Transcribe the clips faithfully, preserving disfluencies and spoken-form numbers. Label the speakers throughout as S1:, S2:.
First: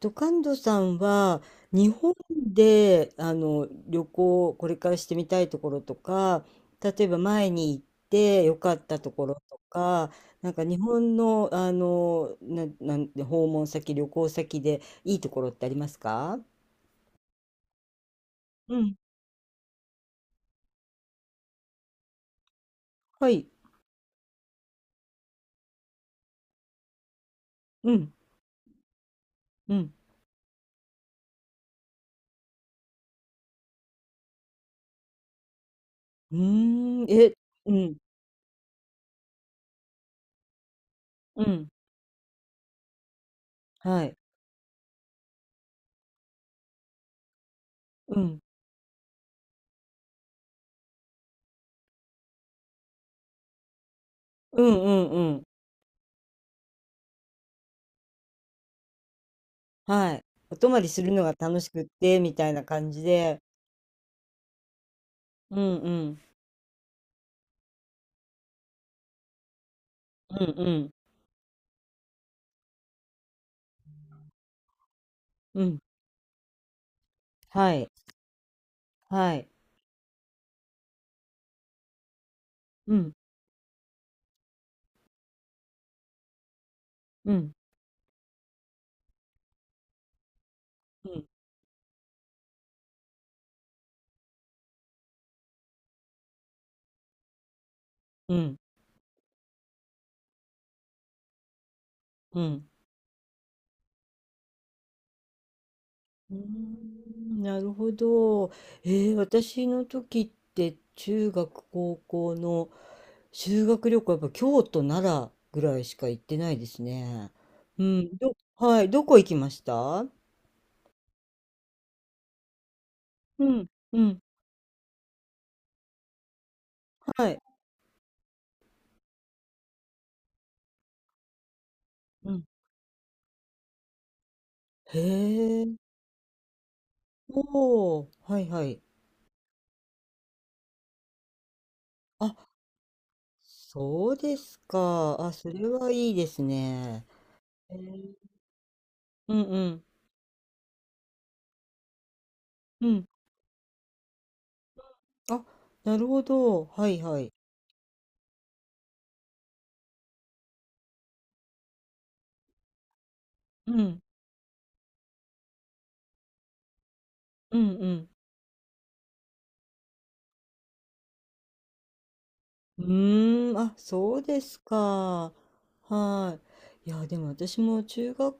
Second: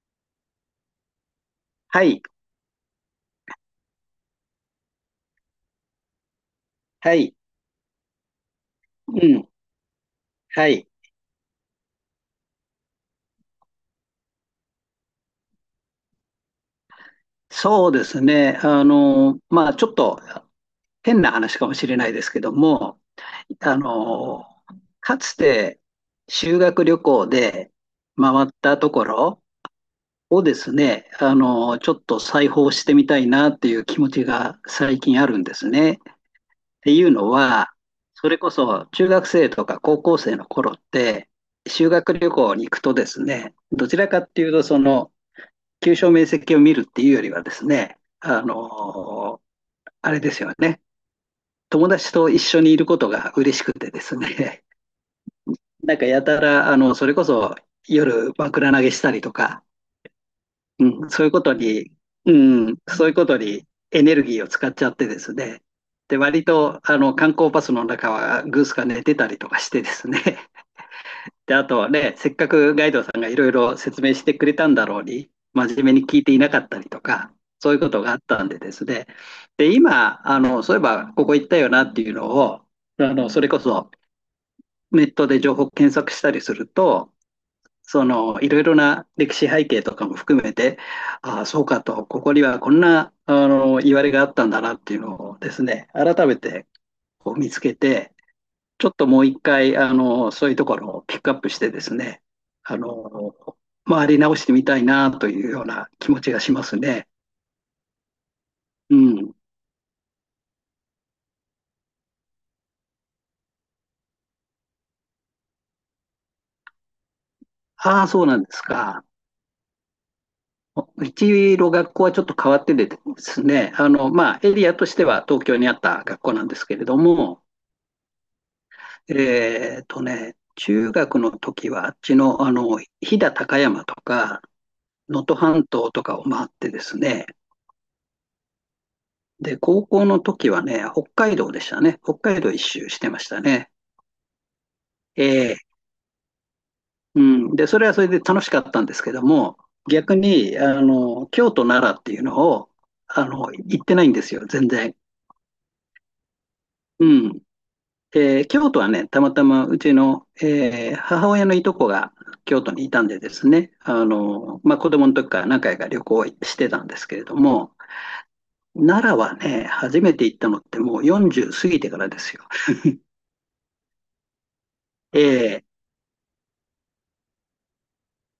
S1: ドカンドさんは日
S2: は
S1: 本
S2: い、
S1: であの旅行をこれからしてみたいところとか、例え
S2: は
S1: ば
S2: い、
S1: 前に行って良かったとこ
S2: う
S1: ろ
S2: ん、
S1: とか、なんか
S2: は
S1: 日
S2: い。
S1: 本の、あのな、なんで訪問先、旅行先でいいところってありますか？
S2: そうですね。
S1: う
S2: あ
S1: ん。
S2: の、まあ、ちょっと変な話かもしれないですけども、
S1: はい。
S2: あの、かつて修学旅行で
S1: うん、
S2: 回ったところ
S1: うん。
S2: をですね、あの、ちょっと再訪してみたいなっていう気持ちが最近あるんですね。っ
S1: う
S2: てい
S1: ーん。
S2: うの
S1: え、
S2: は、
S1: うん、
S2: それこそ中学生とか高校生の頃って、
S1: うん。
S2: 修学旅行に行くとですね、どち
S1: は
S2: ら
S1: い。
S2: かっていうと、その、急所面積を見るっていうよりはですね、
S1: うん、
S2: あのあれですよね、友達と一緒にいることが嬉しくてです
S1: う
S2: ね、
S1: ん、うん、うん。
S2: なんかやたら、あの、それこそ夜枕投げしたりとか、
S1: はい、お泊まりす
S2: うん、
S1: るの
S2: そういう
S1: が
S2: こと
S1: 楽しくっ
S2: に、
S1: て
S2: う
S1: みたいな
S2: ん、
S1: 感じ
S2: そういうこと
S1: で。
S2: にエネルギーを使っちゃってです
S1: う
S2: ね、
S1: ん、う
S2: で、
S1: ん、
S2: 割と、あの、観光バスの中はグースが寝てたりとかしてですね、
S1: うん、うん、
S2: で、あとね、せっかくガイドさんがいろいろ説明してくれたんだろうに、
S1: う
S2: 真
S1: ん。
S2: 面目に聞いていなかったりとか、そう
S1: は
S2: いう
S1: い、
S2: ことがあったんでですね。
S1: はい。
S2: で、今、あの、そういえばここ行ったよなっていうのを、
S1: うん、
S2: あの、それこそネットで情報検索したりすると、
S1: うん、
S2: その、いろいろな歴史背景とかも含めて、
S1: うん、
S2: ああ、そうかと、ここにはこんな、あの、言われがあったんだなっていうのをですね、改めてこう見つけて、
S1: うん、
S2: ちょっともう一回、あの、そういうところをピックアップしてですね、
S1: うん。
S2: あの、回り直してみたいなというような気持ち
S1: うー
S2: がしますね。
S1: ん、なるほど。え
S2: う
S1: ー、
S2: ん。
S1: 私の時って中学、高校の修学旅行はやっぱ京都、奈良ぐらいしか行ってないですね。う
S2: ああ、
S1: ん、
S2: そう
S1: ど、
S2: なんです
S1: はい、ど
S2: か。
S1: こ行きました？
S2: うちの学校はちょっと変わっててです
S1: うん、
S2: ね、あ
S1: う
S2: の、
S1: ん、
S2: まあ、エリアとしては東京にあった学校なんですけれど
S1: はい。
S2: も、えっとね、中学の時はあっち
S1: う
S2: の、
S1: ん、
S2: あの、飛騨高山とか、
S1: へ
S2: 能登
S1: え、
S2: 半島とかを回ってですね、
S1: おー、はいはい。
S2: で、高校の時はね、北海道でしたね。北
S1: あ、
S2: 海道一周してましたね。
S1: そうですか。あ、そ
S2: え
S1: れ
S2: え、
S1: はいいですね。
S2: うん。で、
S1: へ
S2: それはそれ
S1: え。
S2: で楽しかったんですけど
S1: うん、
S2: も、
S1: うん、
S2: 逆に、あの、京都、奈良っていうのを、
S1: うん。
S2: あの、行ってないんですよ、全然。
S1: あ、なるほど。はい
S2: う
S1: はい。
S2: ん。えー京都はね、たまたまうちの、えー母親のいとこが京都にいたんでですね、
S1: うん。
S2: あの、まあ、子供の時から何回か旅行してたんですけれど
S1: うん
S2: も、
S1: うん。
S2: 奈良はね、初めて行ったのってもうよんじゅう過ぎてからですよ。
S1: うーん、あ、そうです
S2: え
S1: か。
S2: え、
S1: はい。いや、でも私も中学、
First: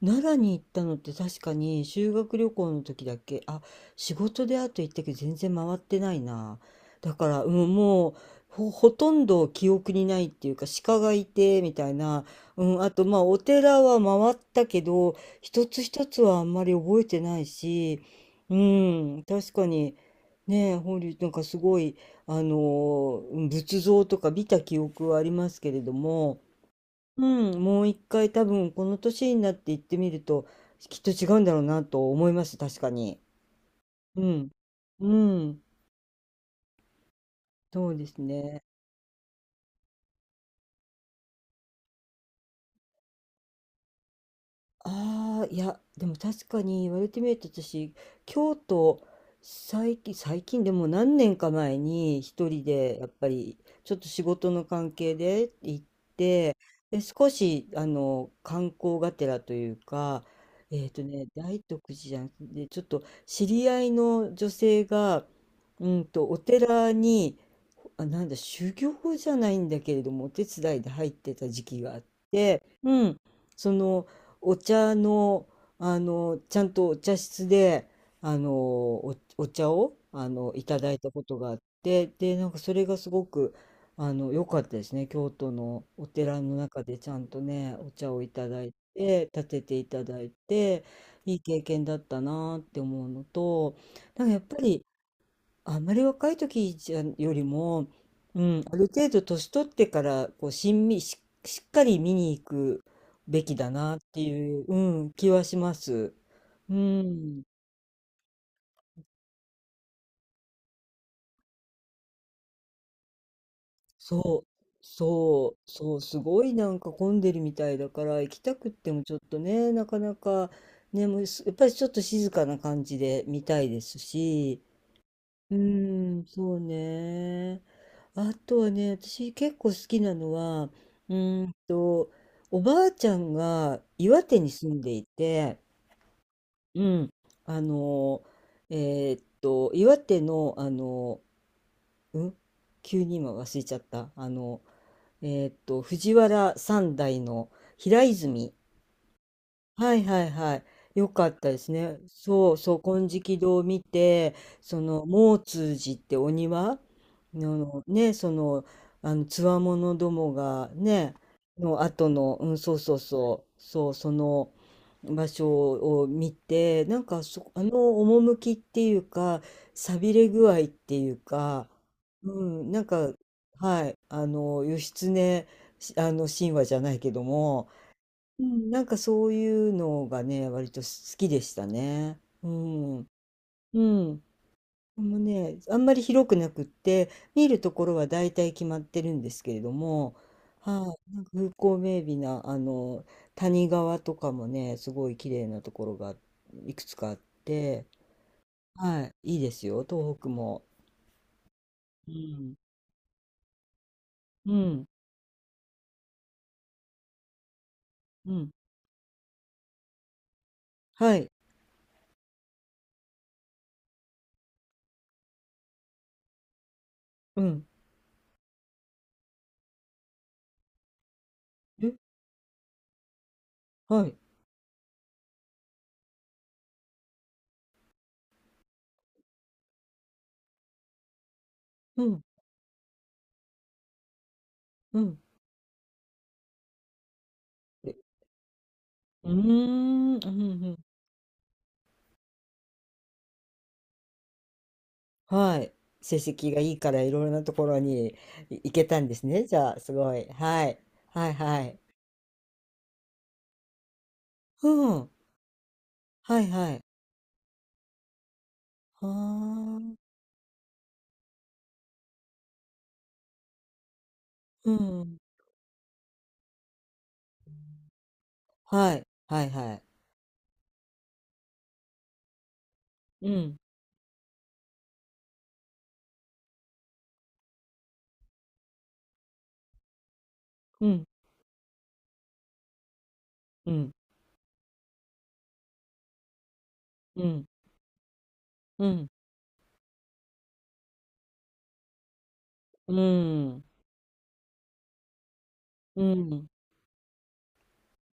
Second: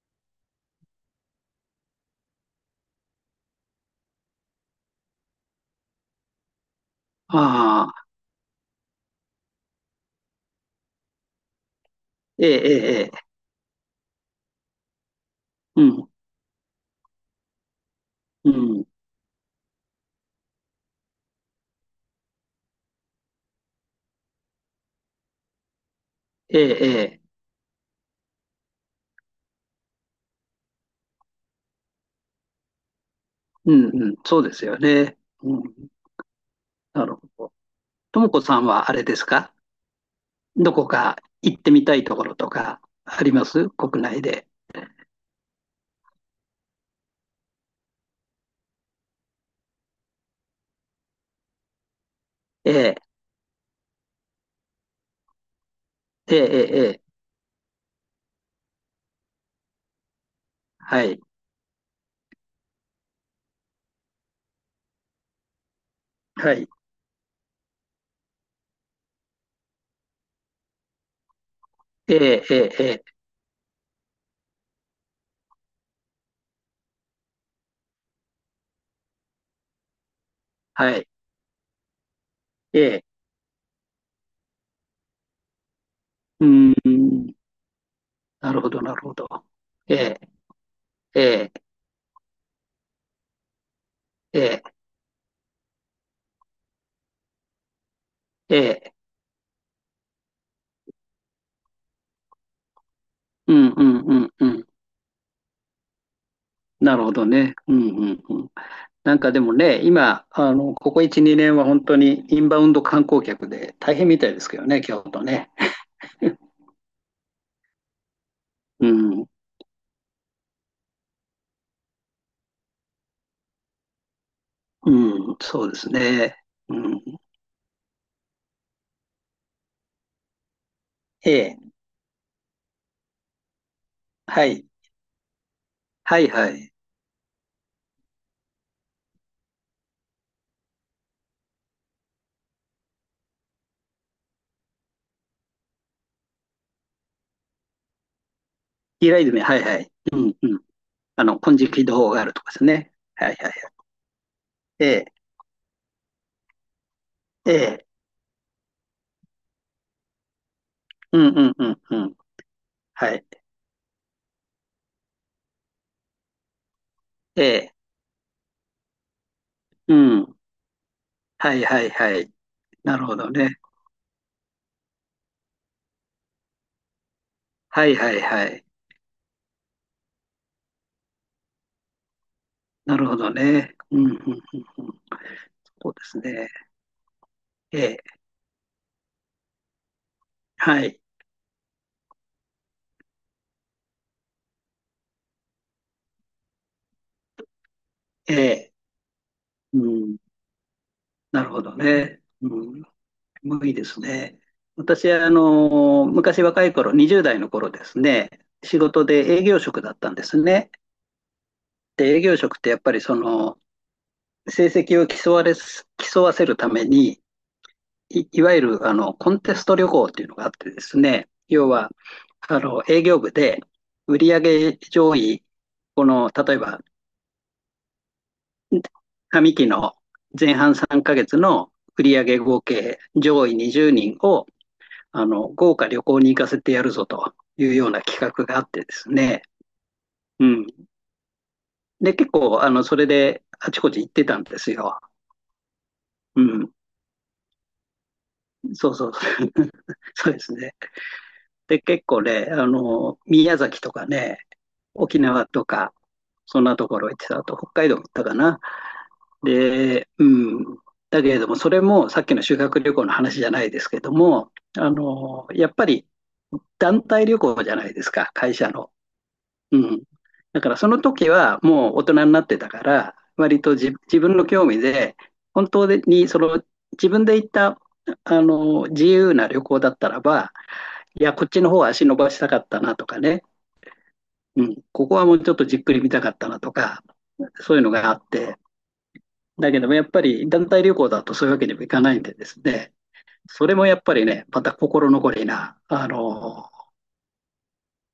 S1: 奈良に行ったのって確かに修学旅行の時だけ、あ、仕事であと行ったけど全然回ってないな。だから、うん、
S2: ああ、
S1: もう、ほ、ほとんど記憶にないっていうか、鹿がいて、みたいな。
S2: ええ、
S1: う
S2: え
S1: ん、あ
S2: え、
S1: と、
S2: ええ、
S1: まあ、お寺は回ったけど、一つ
S2: う
S1: 一
S2: ん、
S1: つはあんまり覚えてないし、
S2: う
S1: う
S2: ん、
S1: ん、確かに、ねえ、法隆寺なんかすごい、あの仏像とか見た記憶はありますけれども、
S2: ええ、ええ、
S1: うん、もう一回多分この年になって行ってみるときっと違うんだろうなと思います、確かに。
S2: うん、うん、
S1: う
S2: そう
S1: ん、
S2: ですよ
S1: う
S2: ね。う
S1: ん、
S2: ん、なるほど。
S1: そうで
S2: と
S1: す
S2: もこさ
S1: ね。
S2: んはあれですか、どこか行ってみたいところとかあります国内で。
S1: ああ、いやでも確かに言われてみると私、京都、最近、最近でも何年か前に一人
S2: ええ、
S1: でやっぱりちょっと仕事の関係で行っ
S2: ええ、ええ、え
S1: で、
S2: え、
S1: 少し、あの、観光がてらというか、えっと
S2: はい、
S1: ね、大徳寺じゃなくて、ちょっと知り合いの女性が、うんと、お
S2: はい、
S1: 寺に、あ、なんだ、修行じゃないんだけれども、お手伝いで入ってた時期があっ
S2: ええ、ええ、ええ、
S1: うん、その、お茶の、あのちゃんとお茶室で、あのお、お茶をあのいただ
S2: は
S1: い
S2: い、
S1: たことがあって、でなんかそ
S2: え
S1: れが
S2: え、
S1: すごくあの良かったですね。京都のお寺
S2: う
S1: の
S2: ん、
S1: 中でちゃんとね、お茶をいた
S2: なる
S1: だ
S2: ほ
S1: い
S2: ど、なるほど。
S1: て、立ててい
S2: え
S1: ただ
S2: え、
S1: いて、
S2: え
S1: いい
S2: え、
S1: 経験だったなって思うのと、なんかや
S2: え
S1: っぱ
S2: え、
S1: りあんまり若い時じゃよりも、う
S2: え
S1: ん、ある
S2: え、
S1: 程度年取ってからこうしんみし、しっかり見に行くべ
S2: う
S1: き
S2: ん、
S1: だ
S2: う
S1: なっ
S2: ん、う
S1: て
S2: ん、う
S1: いう、
S2: ん、
S1: うん、気はします。う
S2: なるほど
S1: ん、
S2: ね。うん、うん、うん。なんかでもね、今、あの、ここいち、にねんは本当にインバウンド観光客で大変みたいで
S1: そう、
S2: すけどね、京都ね。
S1: そう、そう、すごい なんか混んでるみたいだから行きたくっ
S2: う
S1: てもちょっ
S2: ん、
S1: とね、なかなか。ね、もうす、やっぱりちょっと静かな感じで見たいですし、
S2: うん、
S1: う
S2: そうです
S1: ーん、
S2: ね。
S1: そう
S2: うん、
S1: ね。あとはね、私結構好きなのは、う
S2: え
S1: ーん
S2: え、
S1: と、おばあちゃんが岩手
S2: は
S1: に
S2: い、
S1: 住んでいて、
S2: はいはい。
S1: うん、あの、えーっと、岩手の、あの、うん、急に今忘れちゃった。あの、えーっと、藤原三代の平泉。
S2: イライドメ、はいはい。
S1: はい
S2: う
S1: はい
S2: ん、う
S1: は
S2: ん。
S1: い。よ
S2: あ
S1: かっ
S2: の、
S1: た
S2: 金
S1: です
S2: 色
S1: ね。
S2: 堂があるとか
S1: そ
S2: で
S1: う
S2: す
S1: そう、
S2: ね。
S1: 金
S2: はいはい
S1: 色
S2: は
S1: 堂を
S2: い。
S1: 見て、そ
S2: え
S1: の、
S2: え、
S1: 毛通寺ってお庭
S2: え
S1: の
S2: え、
S1: ね、その、あの、つわものどもがね、
S2: うんうんう
S1: の
S2: んう
S1: 後
S2: ん。
S1: の、うん、そうそう
S2: はい。
S1: そう、そう、その場所を見て、なんか
S2: え
S1: そ、あ
S2: え、
S1: の趣っていうか、
S2: う
S1: 寂れ
S2: ん。
S1: 具合っていう
S2: はい
S1: か、
S2: はいはい。
S1: うん、なん
S2: なる
S1: か、
S2: ほどね。
S1: はい、あの、義経、あの、神話じゃないけども、
S2: はいはい
S1: う
S2: はい。
S1: ん、なんかそういうのがね、割と好きでしたね。う
S2: な
S1: ん。
S2: るほどね。
S1: う
S2: うん、うん、うん、
S1: ん。
S2: うん。
S1: でもね、あん
S2: そ
S1: ま
S2: う
S1: り
S2: です
S1: 広く
S2: ね。
S1: なくって、見ると
S2: え
S1: ころ
S2: え、
S1: は大体決まってるんですけれども、
S2: は
S1: は
S2: い。
S1: い、なんか風光明媚な、あの、谷川とかもね、すごい綺麗なところがいくつかあって、
S2: ええ。
S1: はい、いいですよ、
S2: う
S1: 東
S2: ん、
S1: 北も。
S2: なるほど
S1: う
S2: ね。
S1: ん。
S2: うん、無理ですね。
S1: うん。
S2: 私はあの昔若い頃、にじゅう代の頃ですね、
S1: うん。
S2: 仕事で営業職だったんですね。
S1: はい。
S2: で、営業職ってやっぱりその成績を競われす、競わせるために、
S1: うん。
S2: い、いわゆるあのコンテスト旅行っていうのがあってですね、要
S1: え、
S2: はあの営業部で
S1: はい。
S2: 売上上位、この例えば上期の前半さんかげつの
S1: う
S2: 売
S1: ん。
S2: 上合計上位にじゅうにんを
S1: うん。
S2: あの、豪華旅行に行かせてやるぞというよう
S1: え、
S2: な企画があってです
S1: うー
S2: ね。
S1: ん。うん。う
S2: うん。
S1: ん。
S2: で、結構、あの、それであちこち行ってたんですよ。
S1: はい。成
S2: う
S1: 績がい
S2: ん。
S1: いからいろいろなところにい行け
S2: そう
S1: たん
S2: そう。
S1: ですね。じゃあ、す ごい。
S2: そうです
S1: は
S2: ね。
S1: い。はいはい。
S2: で、結構ね、あの、宮崎とかね、
S1: うん。
S2: 沖縄とか、
S1: はい
S2: そん
S1: は
S2: な
S1: い。
S2: ところ行ってた。あと、北海道行ったかな。
S1: は
S2: で、
S1: あ。
S2: うん。だけれども、それもさっきの修学旅行の話じゃないですけども、
S1: う
S2: あ
S1: ん。
S2: の、やっぱり団体旅行じゃないですか、会社の。
S1: はい。はいは
S2: う
S1: い。
S2: ん。だからその時はもう大人になってたから、
S1: うん。
S2: 割と自自分の興味で、本当にその自分で行ったあの自由な旅行だったらば、
S1: うん。
S2: いや、こっちの方は足伸ばしたかったなとかね、
S1: うん。
S2: うん、ここはもうちょっとじっくり見たかったなとか、
S1: うん。
S2: そういうのがあって、
S1: うん。
S2: だけどもやっぱり団体旅行だとそういうわけにもいかないんでです
S1: う
S2: ね、
S1: ん。
S2: それもやっぱりね、また心残りな、
S1: う
S2: あ
S1: ん。
S2: の、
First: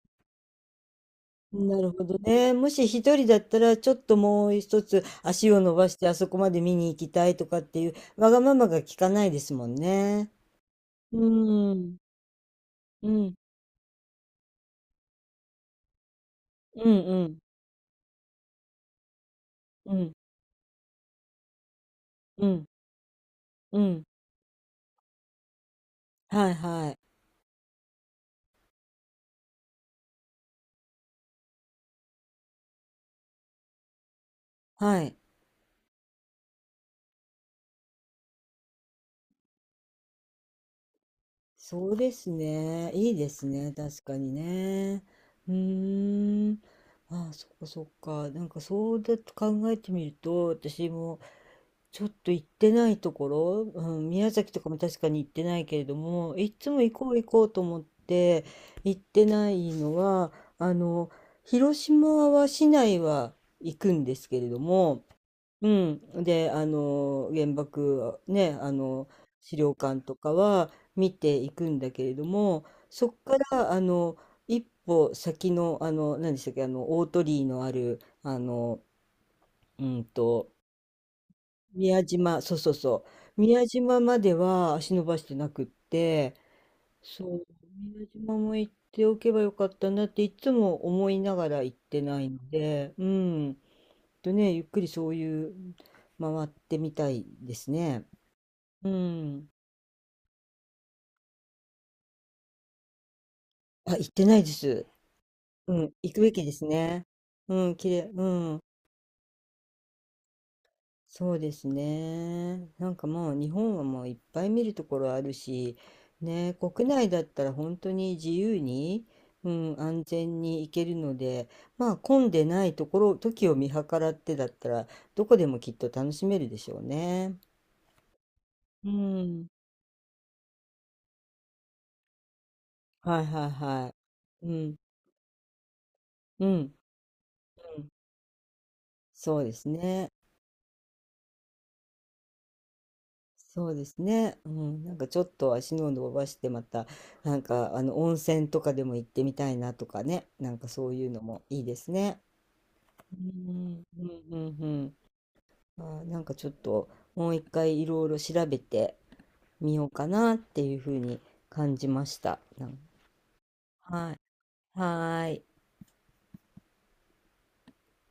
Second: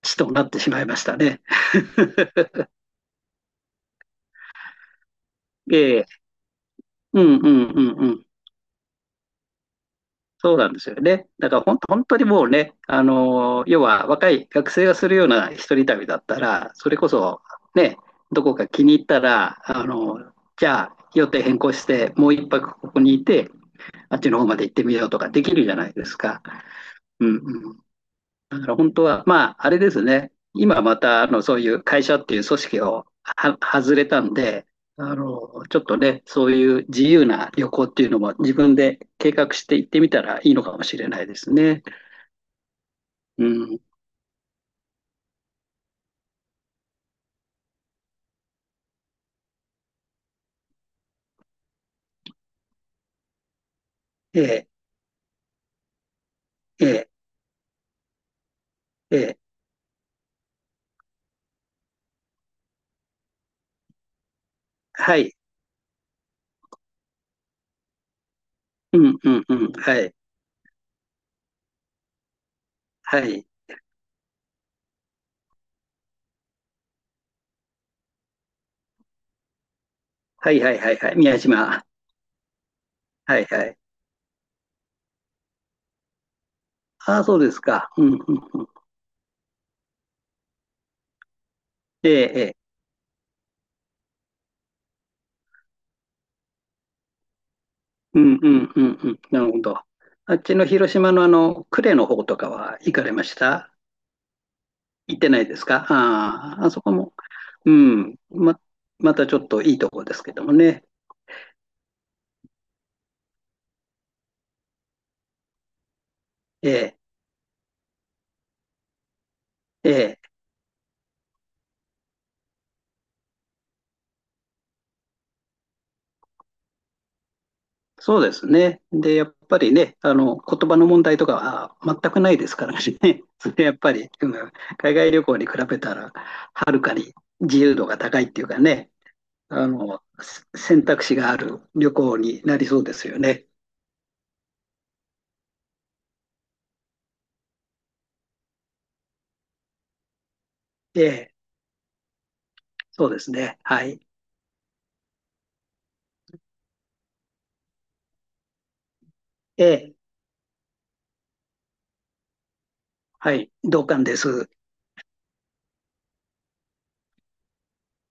S2: 地となってしまいましたね。
S1: なるほどね。もし一人だったら、ちょっともう一つ足を伸
S2: え
S1: ばして
S2: え、
S1: あそこまで見に行き
S2: う
S1: たい
S2: んうんう
S1: とかっていう、
S2: んうん。
S1: わがままが聞かないですもんね。
S2: そうなんですよね。だからほ
S1: う
S2: ん
S1: ん。
S2: 本当にもうね、あ
S1: うん。
S2: のー要は若い学生がするような一人旅だったら、
S1: う
S2: それ
S1: ん
S2: こ
S1: うん。
S2: そね、どこか気に入ったら、あ
S1: うん。
S2: のーじゃあ予定変更して、もう
S1: う
S2: 一
S1: ん。
S2: 泊ここにいて、
S1: うん。
S2: あっちの方まで行ってみようとかできるじゃないですか。
S1: はいはい。
S2: うんうん。だから本当は、まあ、あれですね。今また、あの、そういう会社っていう組織をは外れたんで、
S1: は
S2: あ
S1: い。
S2: の、ちょっとね、そういう自由な旅行っていうのも自分で計画して行ってみたらいいのかもしれないですね。
S1: そうですね。いいで
S2: う
S1: すね。
S2: ん。
S1: 確かにね。うーん。ああ、そっかそっか。なんかそうだと考えてみると、私もちょっと行ってないところ、うん、宮
S2: え
S1: 崎とか
S2: え、
S1: も確かに行ってないけれども、いつも
S2: え
S1: 行こ
S2: え、
S1: う行こうと思って行っ
S2: え
S1: て
S2: え。
S1: ないのは、あの、広島は市内は行くんですけれども、
S2: はい。
S1: うん。で、あの、原爆、ね、あ
S2: う
S1: の、
S2: ん、うん、う
S1: 資
S2: ん。
S1: 料
S2: は
S1: 館
S2: い。
S1: とかは見ていくんだけれども、そ
S2: は
S1: こか
S2: い。
S1: ら、あの、一歩先の、あの、何でしたっけ、あの、大鳥居のある、あの、うん
S2: は
S1: と、
S2: い、はい、はい、はい。宮島。
S1: 宮島、そうそうそ
S2: は
S1: う、
S2: い、は
S1: 宮
S2: い。
S1: 島までは足伸ばしてなくって、
S2: ああ、
S1: そ
S2: そう
S1: う、
S2: ですか。う
S1: 宮
S2: ん、う
S1: 島も
S2: ん。
S1: 行っておけばよかったなっていつも思いながら行って
S2: ええ、
S1: ない
S2: え
S1: の
S2: え。
S1: で、うん。とね、ゆっくりそういう回ってみたいですね。
S2: うん、うん、う
S1: う
S2: ん、うん。な
S1: ん。
S2: るほど。あっちの広島のあの、呉の方とかは行かれました？
S1: あ、行ってないです。
S2: 行ってないです
S1: う
S2: か、
S1: ん、行くべきで
S2: あ
S1: す
S2: あ、あそこ
S1: ね。
S2: も、
S1: う
S2: う
S1: ん、綺麗、
S2: ん、
S1: う
S2: ま、
S1: ん。
S2: またちょっといいとこですけどもね。
S1: そうですね。なんかもう日本はもういっぱい見るところあるし、ね、
S2: え
S1: 国
S2: え、
S1: 内だったら本当に自由に、うん、
S2: え
S1: 安
S2: え、
S1: 全に行けるので、まあ混んでないところ、時を見計らってだったら、どこでもきっと楽しめるでしょうね。
S2: そうですね。
S1: う
S2: で、やっ
S1: ん。
S2: ぱりね、あの、言葉の問題とかは全くないですからね。
S1: はい はい
S2: それやっ
S1: は
S2: ぱり、う
S1: い。う
S2: ん、
S1: ん、
S2: 海外旅行に比べたら、
S1: う
S2: は
S1: ん、
S2: るかに自由
S1: う
S2: 度
S1: ん。
S2: が高いっていうかね、
S1: そうで
S2: あ
S1: す
S2: の、
S1: ね。
S2: せ選択肢がある旅行になりそうですよね。
S1: そうですね。うん、なんかちょっと足の伸ばしてまた、なんかあの温泉とかでも行ってみたいなとかね。なんかそう
S2: え
S1: いうの
S2: え、
S1: もいいですね。
S2: そう
S1: う
S2: ですね。
S1: ん、
S2: はい。
S1: うん、うん、うん。あー、なんかちょっともう一回いろいろ調べて
S2: え
S1: みよう
S2: え、
S1: かなっていうふうに感じました。なん、
S2: はい、同感
S1: は
S2: で
S1: い。
S2: す。
S1: はーい。